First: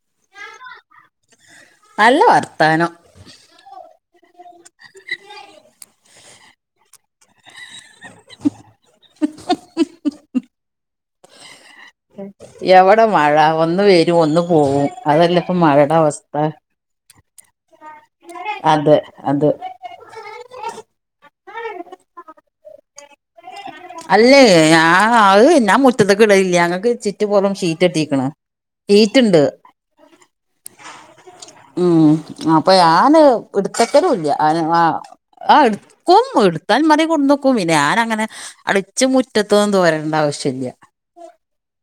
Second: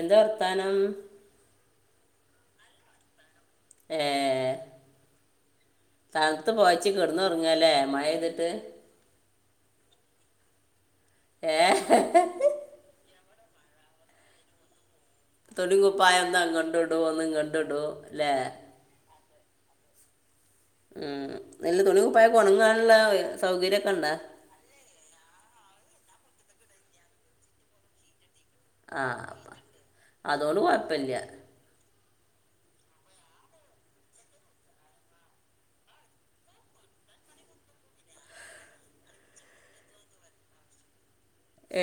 എന്താ വർത്താനം? നല്ല വർത്താനം. ഏ തൺത്ത് പോയച് കേട്ന്ന് ഒർങ്ങല്ലേ മഴയ്ത്ട്ട്. ഏഹ് എവടെ മഴ ഒന്ന് വെരും ഒന്ന് പോവും. അതല്ല ഇപ്പ മഴയുടെ തുണിംങ്കുപ്പായം അവസ്ഥ ഒന്നങ്ങട്ട്ടും ഒന്നും ഇങ്ങട്ട്ടും ല്ലെ അതെ അത് മം നല്ല തുണി പായങ്ങൾ ഒണങ്ങാനുള്ള സൗകര്യ അല്ലേയ് ഞാൻ അഹ് ഞാൻ മുറ്റത്തേക്ക് ഇടലില്ല. ഞങ്ങൾക്ക് ചുറ്റ് പൊറോ ഷീറ്റ് കെട്ടിക്ണ് ആഹ് അതൊണ്ട് കൊഴപ്പല്ല. മം അപ്പൊ ഞാന് എടുത്തക്കലുംല്ല [unintelligible] ആ ട്ക്കും എടുത്താൽമറിൽ കൊട്ന്ന് വേക്കും പിന്നെ ഞാനങ്ങനെ അല്ലച് മുറ്റത്തോന്നും തോരേണ്ട ആവശ്യല്ല.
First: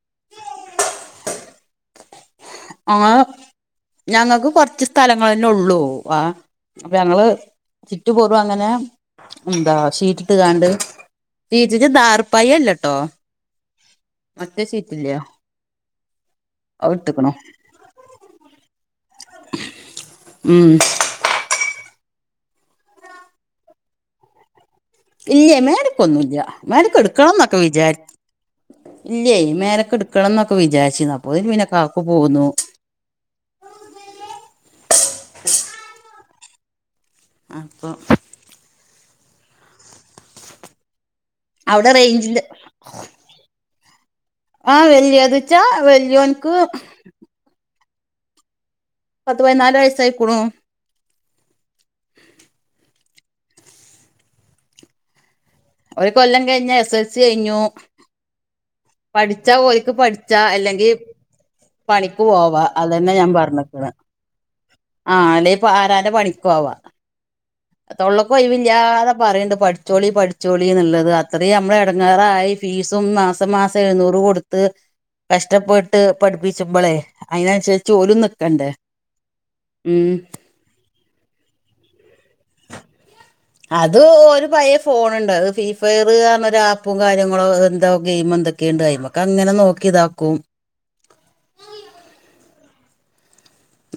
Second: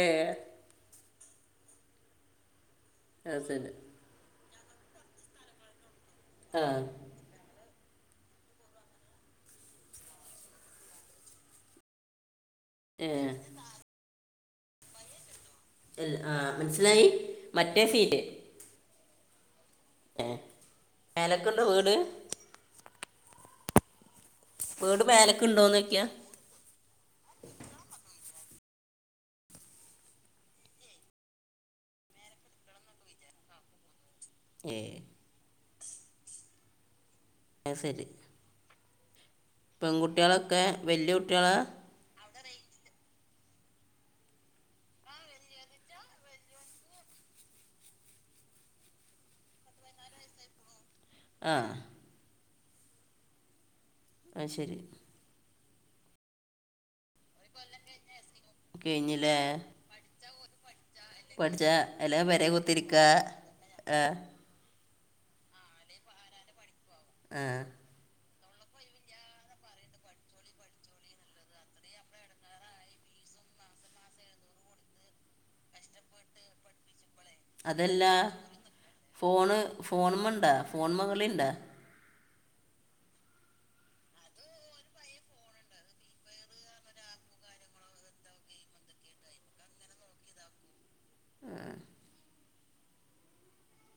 ഏഹ് [unintelligible] ആ അത് ശരി ഞങ്ങക്ക് കുറച്ച് സ്ഥലങ്ങന്നെ ഉള്ളൂ. ആ അപ്പൊ ഞങ്ങള് ചിറ്റ് പൊറും അങ്ങനെ എന്താ ഷീറ്റിട്ട്ക്കാണ്ട്. ചീച്ചി ദാർപ്പായി അല്ലട്ടോ? ഏ മറ്റേ ഷീറ്റില്ലേ [unintelligible] ആ അത് മനസ്സിലായി ഇട്ട്ക്ക്ണു മറ്റ സീറ്റ് ഏഹ് ഉം മേലക്ക്ണ്ടോ വീട്? വീട് ഇല്ല്യേ മേലക്കുണ്ടോന്ന് നോക്കിയാ മേലക്കൊന്നുല്ല മേലക്ക് ഇട്ക്കണം എന്നൊക്കെ വിചാരി ഇല്ല്യയ് മേലക്ക് ഇട്ക്കണം ന്നൊക്കെ വിചാരിച്ചിന്ന് അപ്പോതിന് പിന്നെ കാക്കു പോന്നു. ഏയ് അത് അപ്പോ ശരി പെൺകുട്ടികളൊക്കെ വല്യ കുട്ടിയാളാ? എവിടെ റേഞ്ചില് ആഹ് വല്യത്ച്ചാ വല്ല്യോൻക്ക് പത്ത് പയിനാലു വയസ്സായികുണു. ആഹ് ആഹ് ശേരി. ഒര് കൊല്ലം കഴിഞ്ഞ എസ്എസ്എൽസി ച്ച് കെയിഞ്ഞു കഴിഞ്ഞില്ലേ പഠിച്ച ഒല്ക്ക് പഠിച്ചാ അല്ലെങ്കി പഠിച്ച അല്ല പണിക്ക് പെരേ പോവാ. കുത്തിരിക്ക അതന്നെ ഞാൻ പറഞ്ക്ണ്. ആ ആഹ് അല്ലെ ഇപ്പ ആരാന്റെ പണിക്കോവാ ആഹ് തൊള്ളക്കൊഴിവില്ലാതെ പറിണ്ട് പഠിച്ചോളി പഠിച്ചോളീന്നുള്ളത് അത്രീ അമ്മള് എടങ്ങേറായി. ഫീസും മാസം മാസം എഴുന്നൂറ് കൊടുത്ത് കഷ്ടപ്പെട്ട് പഠിപ്പിച്ചുമ്പ ളെ. അതല്ലാ ഫോണ് ഉം ഫോൺമണ്ടാ ഫോൺമകളിണ്ടാ. അത് ഒരു പയ ഫോണുണ്ട് അതെ ഫ്രീ ഫയർ പരണ ആപ്പും കാര്യങ്ങളോ എന്തോ ഗെയിമെന്തൊക്കെ. ക്കെന്തായി മ്മക്ക്ങ്ങനെ നോക്കി താക്കും. ആഹ്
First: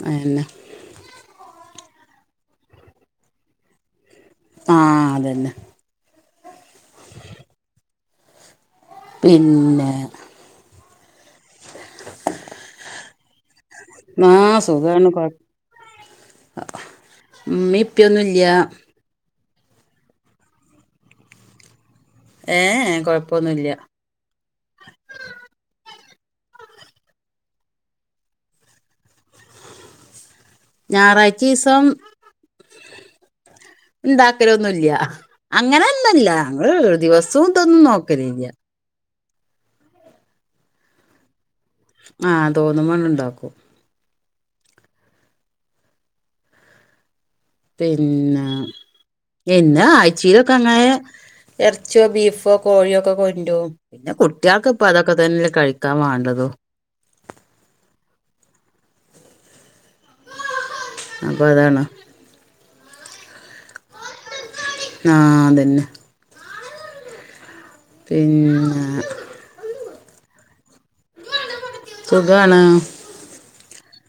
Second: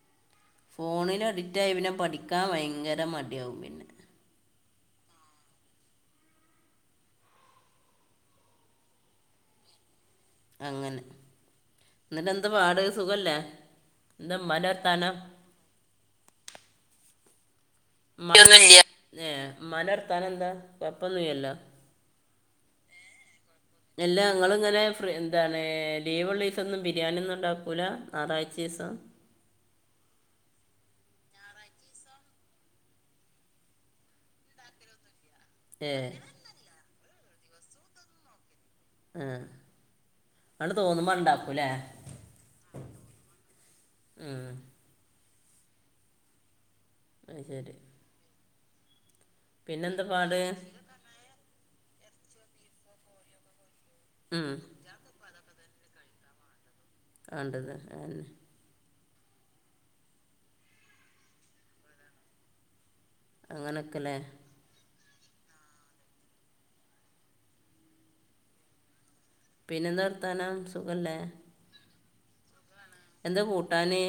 അഎന്നെ. ഫോണിലഡിക്റ്റായി പിന്നെ പഠിക്കാൻ വയങ്കര മട്യവും പിന്നെ. ആഹ് അതന്നെ. പിന്നെ അങ്ങനെ ന്നട്ടെന്ത പാട് സുഖല്ലേ? മാ എന്താ ഉമ്മാൻ്റെ സുഖാണ് വർത്താനം കൊഴ് അ മ്മി മ [unintelligible] ന്ത ചെയ്യ ഏഹ് മ്മാൻ്റെ വർത്താനെന്താ? കൊഴ്പ്പൊന്നയ്യല്ലോ? ഏഹ് എ കൊഴപ്പൊന്നൂല്യ. എല്ല നിങ്ങളിങ്ങനെ എന്താണ് ലീവുള്ള ദിവസം ഒന്നും. ബിരിയാണി ഒന്നും ഉണ്ടാക്കൂല്ല ഞറാഴ്ച ദിവസം. ഞാറായ്ച്ചീസം. ഉണ്ടാക്കലൊന്നൂല്യ ഏ അങ്ങനൊന്നില്ല ഞങ്ങൾ ദിവസവും ഇതൊന്നും നോക്കല്ലില. ആഹ് അണ്ട് തോന്നുമ്പ അണ്ടാക്കു ല്ലേ? ആഹ് തോന്നുമ്പണ്ട് ണ്ടാക്കും. ആഹ് അതു ശരി. പിന്നെ എന്നാ പിന്നെന്താ പാട് ആഴ്ച്ചിയിലൊക്കെ അങ്ങനെ. എർച്ചിയോ ബീഫോ കോഴിയോ ഒക്കെ കൊന്റോം പിന്നെ ഉം കുട്ട്യാക്ക്. പ്പതൊക്കെ തന്നെല്ലേ കഴിക്കാ വേണ്ടതു. ആണ്ടത് ആഹ് അപ്പ അതാണൊ. അങ്ങനൊക്കല്ലേ? ആഹ് അതന്നെ. പിന്നെ പിന്നെന്താ വർത്താനം സുഖല്ലേ സുഖാണ് എന്താ കൂട്ടാന്?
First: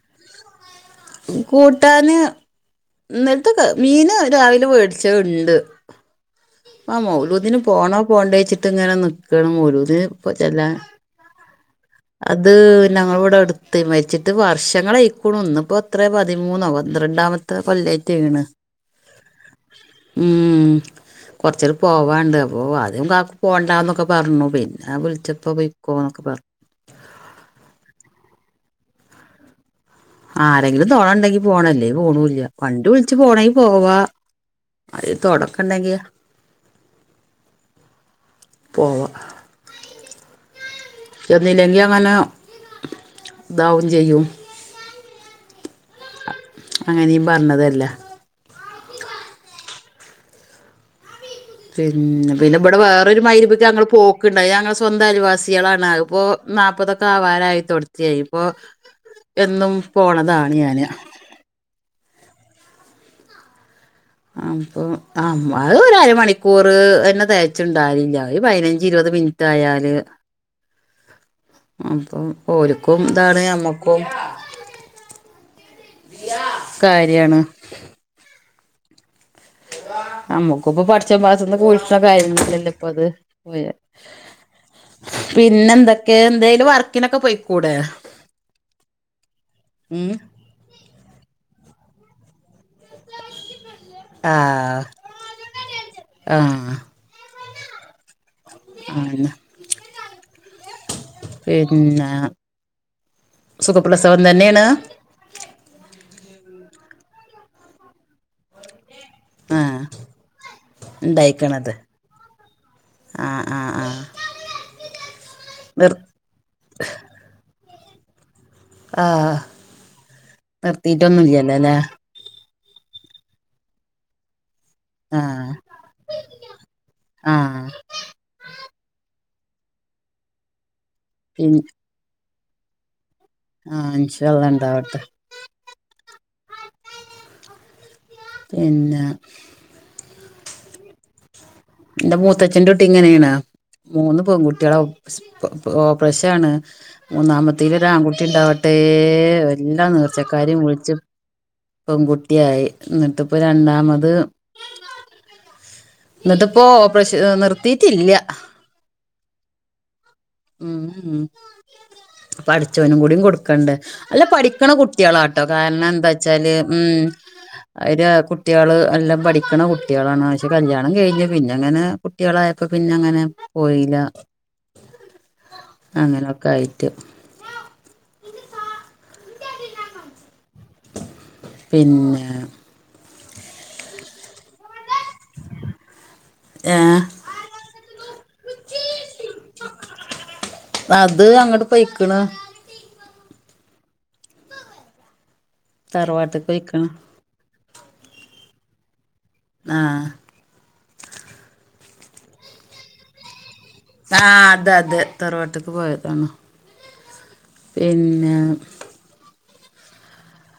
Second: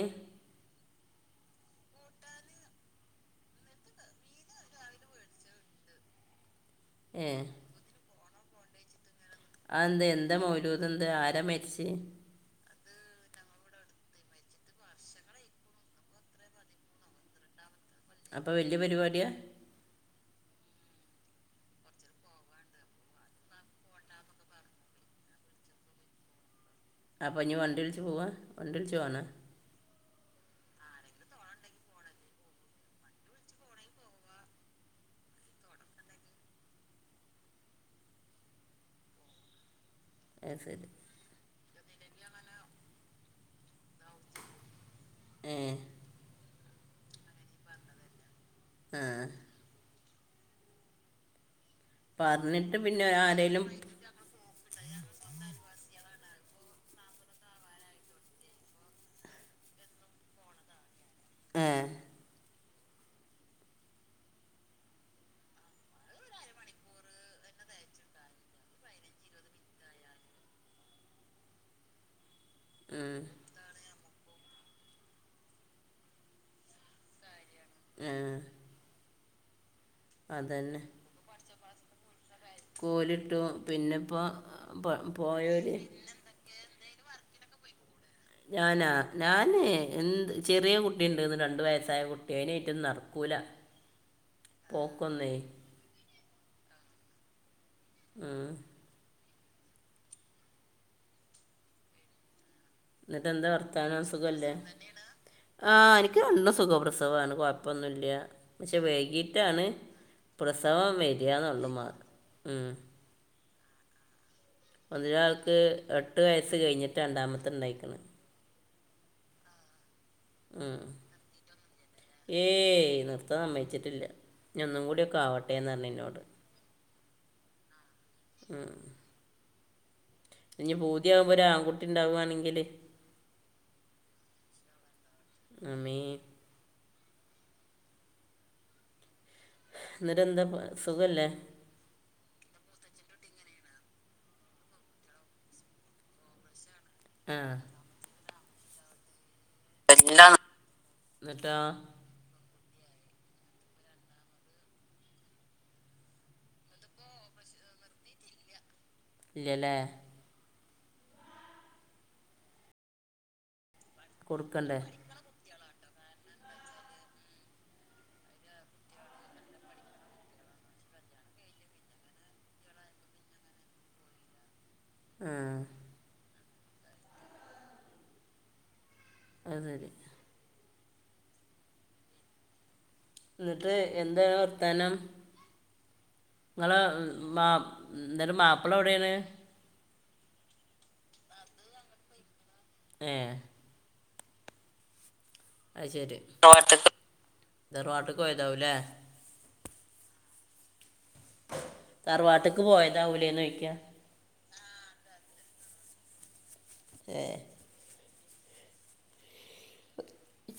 കൂട്ടാന്. ഇന്നലത്തെ മീന് രവലെ മേടിച്ചത് ഇണ്ട്. ആ ഏ മൗലൂദിന് പോണോ പോണ്ടേ ച്ചിട്ടിങ്ങനെ അ എന്തേ എന്താ മൗലൂതെന്തേ ആരാ മരിച്ചേ? അതൂ ഞങ്ങളിവിടടുത്ത് മരിച്ചിട്ട്. വർഷങ്ങളായിക്കൂണു ഇന്നിപ്പോ ത്രേ പതിമൂന്നോ പന്ത്രണ്ടാമത്തെ കൊല്ലയ്- അപ്പ വല്യ പരിപാടിയാ. ഉം. കൊറച്ചൽ പോവാണ്ട് അപ്പോ ആദ്യം കാക്ക് പോണ്ടാന്നൊക്കെ പർഞ്ഞു പിന്നെ ആ വിൾച്ചപ്പം പോയ്‌ക്കോന്നൊക്കെ പർ അപ്പഞ് വണ്ട്യുൾച്ച് പോവാ വണ്ടി ൾച്ച് പോണ. ആരെങ്കിലും തോണണ്ടെങ്കി പോണ ല്ലേ പോണൂല്ല വണ്ടി വിൾച്ച് പോണെങ്കി പോവാ. ആരെ തൊടക്കൊണ്ടെങ്കി പോവാ. അ സരി. ചെന്നില്ലെങ്കി അങ്ങനെ ഇതാവും ചെയ്യും. ഏ അങ്ങനീം പർഞ്ഞതല്ല. ആഹ്. പിന്നെ പറഞ്ഞിട്ട് പിന്നെഇബടെ പിന്നെ വോറരു മഗ്‌രിബ് ക് ആരേലും ഞങ്ങള്. പോ ക്ക്ണ്ട് ഞങ്ങ സ്വന്തം അയൽ വാസികളാണ് അതിപ്പോ നാൽപ്പത് തൊക്കെ ആവാറായി തൊടതി കഴിമ്പോ എന്നും പോണതാണ് ഞാന് ഏഹ് അപ്പൊ ആഹ് അത് ഒരു അരമണിക്കൂർ എണ്ണ തെകച്ച്ണ്ടാവൽല്യ ഒരു പതിനഞ്ച്, ഇരുപത് മിൻ തയാല് അപ്പൊ ഓരുക്കും ഉം, ഇതാണ് നമ്മ ഓഹ് കാര്യാണ് ഏഹ് നമ്മുക്ക് അതന്നെ ഇപ്പ പഠിച്ച പാസന്ന് കൂ [unintelligible] ഇപ്പ അത് കോലിട്ടു പിന്നെ ഇപ്പോൾ പിന്നെ പോയോര് എന്തൊക്കെ എന്തേനു വ ഇങ്ങനക്ക പൊയ് കൂടെ? ഞാനാ ഞാന് എന്ത് ചെറിയ കുട്ടി ഇണ്ട്ന്ന് രണ്ടു വയസ്സായ കുട്ടി അയിനായിട്ട് ന ആഹ് ആഹ് മ് അതന്നെ പിന്നെ എന്നിട്ട് എന്താ വർത്താനം സുഖപ്രസവം സുഖല്ലേ? തന്നെയാണ് ആ എനിക്ക് നല്ല സുഖപ്രസവാണ്. കൊഴപ്പമൊന്നുമില്ല പക്ഷെ വൈകി ട്ടാണ് ആഹ് പ്രസവം വരാന്നർഞ്ഞ് ഉണ്ടായിക്കണത് ഉമ്മ ഉം ആഹ് ആഹ് ആഹ് ഒന്നൊരാൾക്ക് നിർ എട്ട് വയസ്സ് കഴിഞ്ഞിട്ട് രണ്ടാമത്തെണ്ടായിക്ക്ണ്. ആഹ് ഉം. നിർത്തിട്ടൊന്നുംല്ല്യല്ലേ ല്ലെ ഏയ് നിർത്താൻ സമ്മയ്ച്ചിട്ടില്ല. ഞ ഒന്നും കൂടിക്കെ ആഹ് ആവട്ടെന്ന് ർഞ്ഞിന്നോട്. ആഹ് ഉം ഇഞ്ഞി പൂതിയാകുമ്പോ ഒരു പിൻ ആൺകുട്ടി ഇണ്ടാവാണെങ്കില് ആഹ് ഇൻഷാഅല്ലാഹ് ഉണ്ടാവട്ടെ. ആമീൻ പിന്നെ എന്നിട്ട് എന്താ പ്പോ സുഖല്ലേ? ഇന്റെ മൂത്തച്ഛന്റെ കുട്ടി ഇങ്ങനെയാണ് മൂന്ന് പെൺകുട്ടികളാൾക്ക് പ്പൊ പ്പൊ ഓപ്പറേഷാണ് ആ മൂന്നാമത്തേല് ഒരാൺകുട്ടി ഉണ്ടാവട്ടെ ഒ എല്ലാ നേർച്ചക്കാരും വിള്ച്ച് എന്നിട്ടോ പെൺകുട്ടിയായി എന്നിട്ട്പ്പ രണ്ടാമത് ഇന്ന്ട്ട്പ്പോ ഓപ്പറേഷ നിർത്തിയിട്ടില്ല. ഇല്ലല്ലേ ഉം ഉം പടച്ചവനും കൂടി കൊടുക്കണ്ടേ അല്ല പഠിക്ക്ണ കൊടുക്കണ്ടേ കുട്ട്യളാ. കാരണം എന്താ വച്ചാല് ഉം അവര് കുട്ട്യള് എല്ലാം പഠിക്ക്ണ കുട്ട്യളാണ്. ക്ഷെ കല്യാണം കഴിഞ്ഞ് പിന്നെ അങ്ങനെ കുട്ട്യളായപ്പോ പിന്നെ അങ്ങനെ പോയില്ല. ഉം അങ്ങനെയൊക്കെ ആയിട്ട് അത് സരി പിന്നെ ന്നിട്ട് എന്താ ങ്ങളെ വർത്താനം? ഇങ്ങള് ഏ മാ എന്തായാലും മാപ്പ്ള എവിടെയാണ്? അത് അങ്ങട്ട് പെയിക്ക്ണ്. ഏഹ് അത് ശരി തറവാട്ടക്ക് പൊയ്ക്കണ് തോട്ടത്ത് തറവാട്ട്ക്ക് പോയതാവൂല്ലേ. ആഹ് തറവാട്ട്ക്ക് പോയതാവുലേ ന്നൊയിക്കാ ആഹ് അത് അത് തറവാട്ട്ക്ക് പോയതാണ്. ഏഹ് പിന്നെ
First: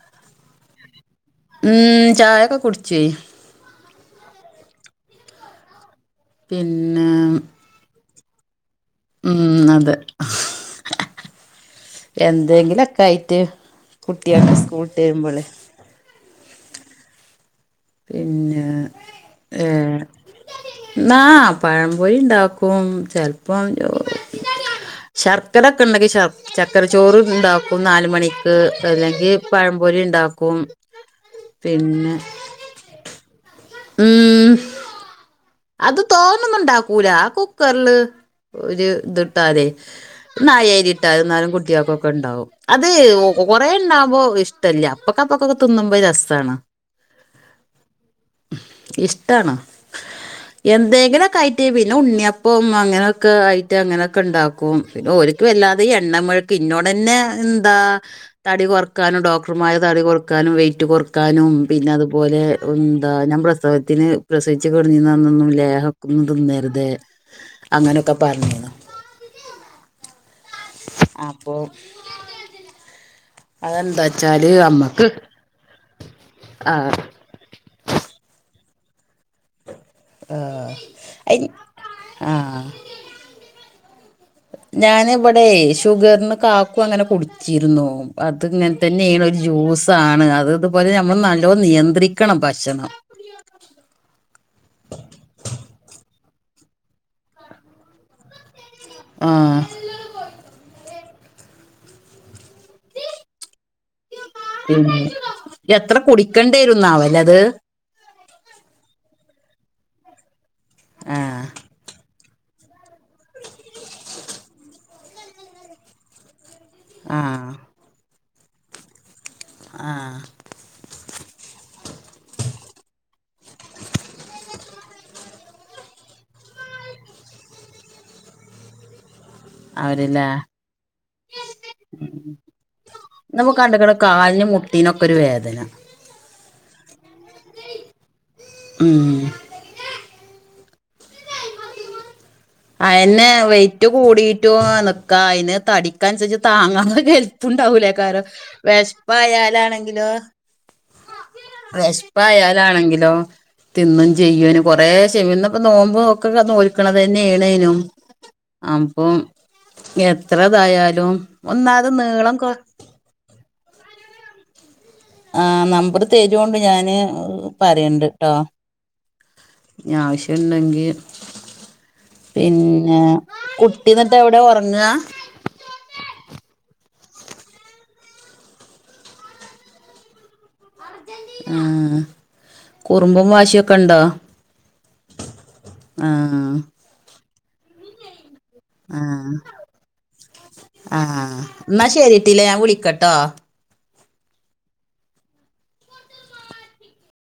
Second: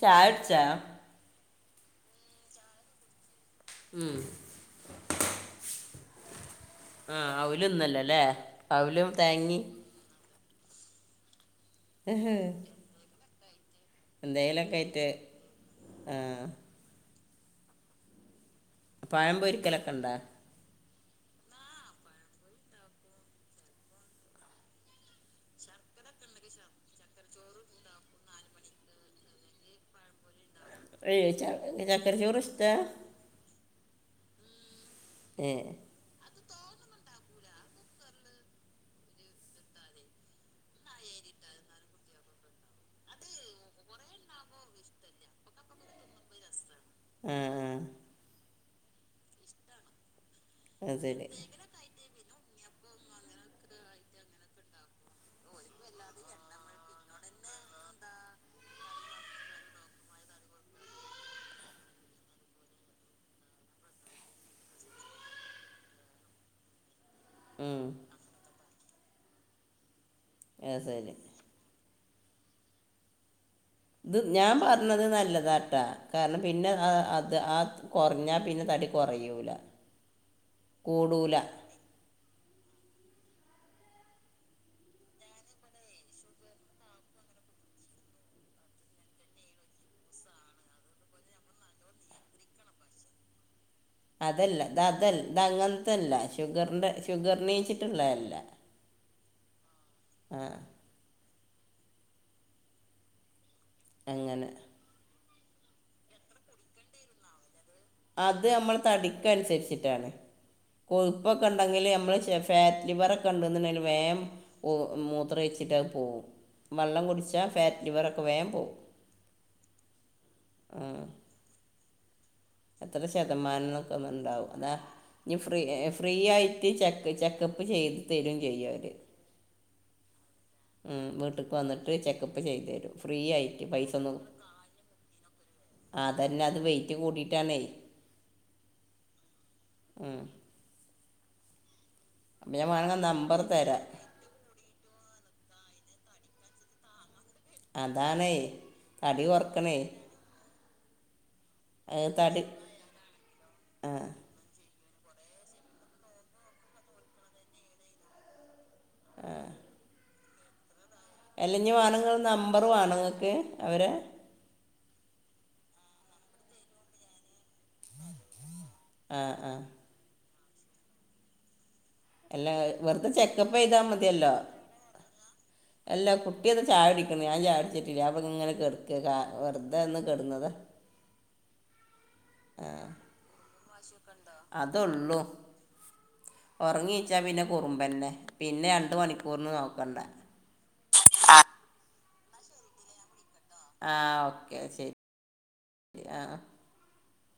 ചായ കുടിച്ചോ? ഉം ചായൊക്കെ കുടിച്ചെയ് ഉം. പിന്നെ. ആ ഔല് ന്നല്ലല്ല ലെ ഔലും ഉം അതെ എന്തെങ്കിലൊക്കായ്റ്റ്. കുട്ട്യക്ക് സ്കൂൾട്ട് വരുമ്പള്. ഏഹ് പിന്നെ പഴം പൊരിക്കലൊക്കെ ഏഹ് ഉണ്ടോ ന്നാ പഴംപൊരിണ്ടാക്കും ചെൽപ്പം എർ ശർക്കരൊക്കെണ്ടെങ്കി ശർ ചക്കര ചോറ് ണ്ടാക്കും നാല് മണിക്ക് അല്ലെങ്കി പഴംപൊരി ണ്ടാ [unintelligible] ചക്കരച്ചോറ് ഷ്ട? ഉം ഏ അത് തോനൊന്നുണ്ടാക്കൂല ആ കുക്കർല് ഒരു ത് ട്ടാലെ ഒര് നായേരി ട്ടാതി ന്നാലും കുട്ട്യേക്കൊക്ക ണ്ടാവും അത് കൊ കൊറെണ്ടാവുമ്പോ ഷ്ടല്ല അപ്പൊക്കപ്പൊക്കൊക്കെ തിന്നുമ്പോ രസാണ് ഏഹ് ഇഷ്ടാണ് അത് ശരി എന്തേങ്കിലൊക്കെ ആയിട്ട് പിന്നെ ഉണ്ണിയപ്പോം അങ്ങനൊക്ക ആയിട്ട് അങ്ങനൊക്ക ണ്ടാക്കും പിന്നെ ഓൽ ക്ക് വല്ലാതെ എണ്ണമെഴ്ക്ക് ഇന്നോടെന്നെ എന്താ തടി കൊർ കാരണം ഡോക്ടർമാര് തടി കൊറക്കാനും വെയ്റ്റ് കൊറക്കാനും പിന്നെ അതുപോലെ ന്താ ഞാൻ പ്രസവത്തിന് പ്രസവിച്ചു കെട്ന്നീന്ന അന്നൊന്നും ലേഹക്കൊന്നു തിന്നരുതെ ഉം, അങ്ങനൊക്ക പർണീന്നു ഏഹ് സെരി അപ്പോ ത് വച്ചാല് ഞാൻ പർണത് അമ്മക്ക് നല്ലതാട്ടാ കാരണം പിന്നെ ആ അ ത് ആ ത് കുർഞ്ഞാ പിന്നെ തടി കൊറയൂല ആ [unintelligible] ആ ഞാന് വടെയ് ഷുഗർന് കാക്കു അങ്ങനെ കുടിച്ചിരുന്നു അത് ങ്ങൻ തന്നെണ് ഒരു ജ്യൂസാണ് അത് ഇതുപോലെ നമ്മള് നല്ലോം നിയന്ത്രിക്കണം ഭക്ഷണം അതല്ല ത തൽ ത അങ്ങൻത്തല്ല ഷുഗർൻ്റെ ഷുഗർ നീച്ചിട്ട്ള്ള അല്ല ആ ആഹ് അങ്ങനെ ഉം എത്ര കുടിക്കണ്ടേരും ന്നാവല്ലേ ത് അത് യമ്മൾ തടിക്കൻസരിച്ചിട്ടാണ് ആ കൊഴുപ്പൊക്കണ്ടങ്കില് ഞമ്മള് ശഫ് ഫാറ്റ് ലിവർ ഒക്കെ ണ്ട് ന്ന്ണ്ടെല് വേം ഒ മൂത്രയ്ച്ചിട്ട അത് പോവും വള്ളം ആ കുടിച്ചാ ഫാറ്റ് ലിവറൊക്കെ വേം പോവും ആഹ് ഉം എത്ര ശതമാനം ന്നൊക്കെ ഒന്ന് ണ്ടാവും അതാ ഇഞ് ഫ്രീ എ ഫ്രീ ആയിട്ട് ചെക്ക് ചെക്കപ്പ് ചെയ്ത് തരും ചെയ്യു അവര് അവര് ല്ലേ ഉം വീട്ട്ക്ക് വന്ന്ട്ട് ചെക്കപ്പ് ചെയ്തെരും ഫ്രീ നമുക്ക് ആയിട്ട് കണ്ടുക്കണ പൈസൊന്നു കാലിന് മുട്ടീനൊക്കെ ഒരു വേദന അതന്നെ അത് വെയിറ്റ് കൂടീട്ടാണെയ് ഉം ഉം അപ്പം ഞാൻ വേണമെങ്കിൽ അയെന്നെ നമ്പർ തരാം വെയ്റ്റ് കൂടീറ്റു അ നിക്കാ അയ്ന് തടിക്കൻസരിച്ച് താങ്ങാള്ള കെൽ ത്തുണ്ടാവൂലേക്കാരം അതാണേ തടി കുറക്കണേ വെശ്പായാലാണെങ്കിലോ അത് തടി വെശ്പായാലാണെങ്കിലോ ആ തിന്നും ചെയ്യനു കൊറെ ശെ ഇന്ന്പ്പ നോമ്പോ നോക്ക നോക്കണത് തന്നെെയണു അപ്പൊ എത്രതായാലും എല്ലഞ്ഞി ഒന്നാത് വാനങ്ങ നീളം കൊ നമ്പർ വാണ ങ്ങക്ക് അവരെ ആ നമ്പർ തരോണ്ട് ഞാന് പറയണ്ട് ട്ടോ ആ ആ ഞ ആവശ്യണ്ടെങ്കി അല്ല പിന്നെ വെറുതെ ചെക്കപ്പ് ചെയ്താൽ കുട്ടി ന്നട്ട് മതിയല്ലോ എവിടെ ഉറങ്ങാ അല്ല കുട്ടിയത് ചായ കുടിക്കണ് ഞാൻ ചായ കുടിടിച്ചിട്ടില്യ അപ്പൊ ങ്ങനെ കെട്ക്കാ വെറുത ഒന്ന് കെടുന്നത ആഹ് ആ അതള്ളൂ ആ ഒറങ്ങി ച്ചാ പിന്നെ കുറുമ്പ്ന്നെ പിന്നെ രണ്ട് ആ മണിക്കൂറിന് നോക്കണ്ട ആ എന്നാ ശരിട്ടില്ലേ ഞാൻ വിളിക്കട്ടോ ആഹ് ഓക്കെ ശരി ആ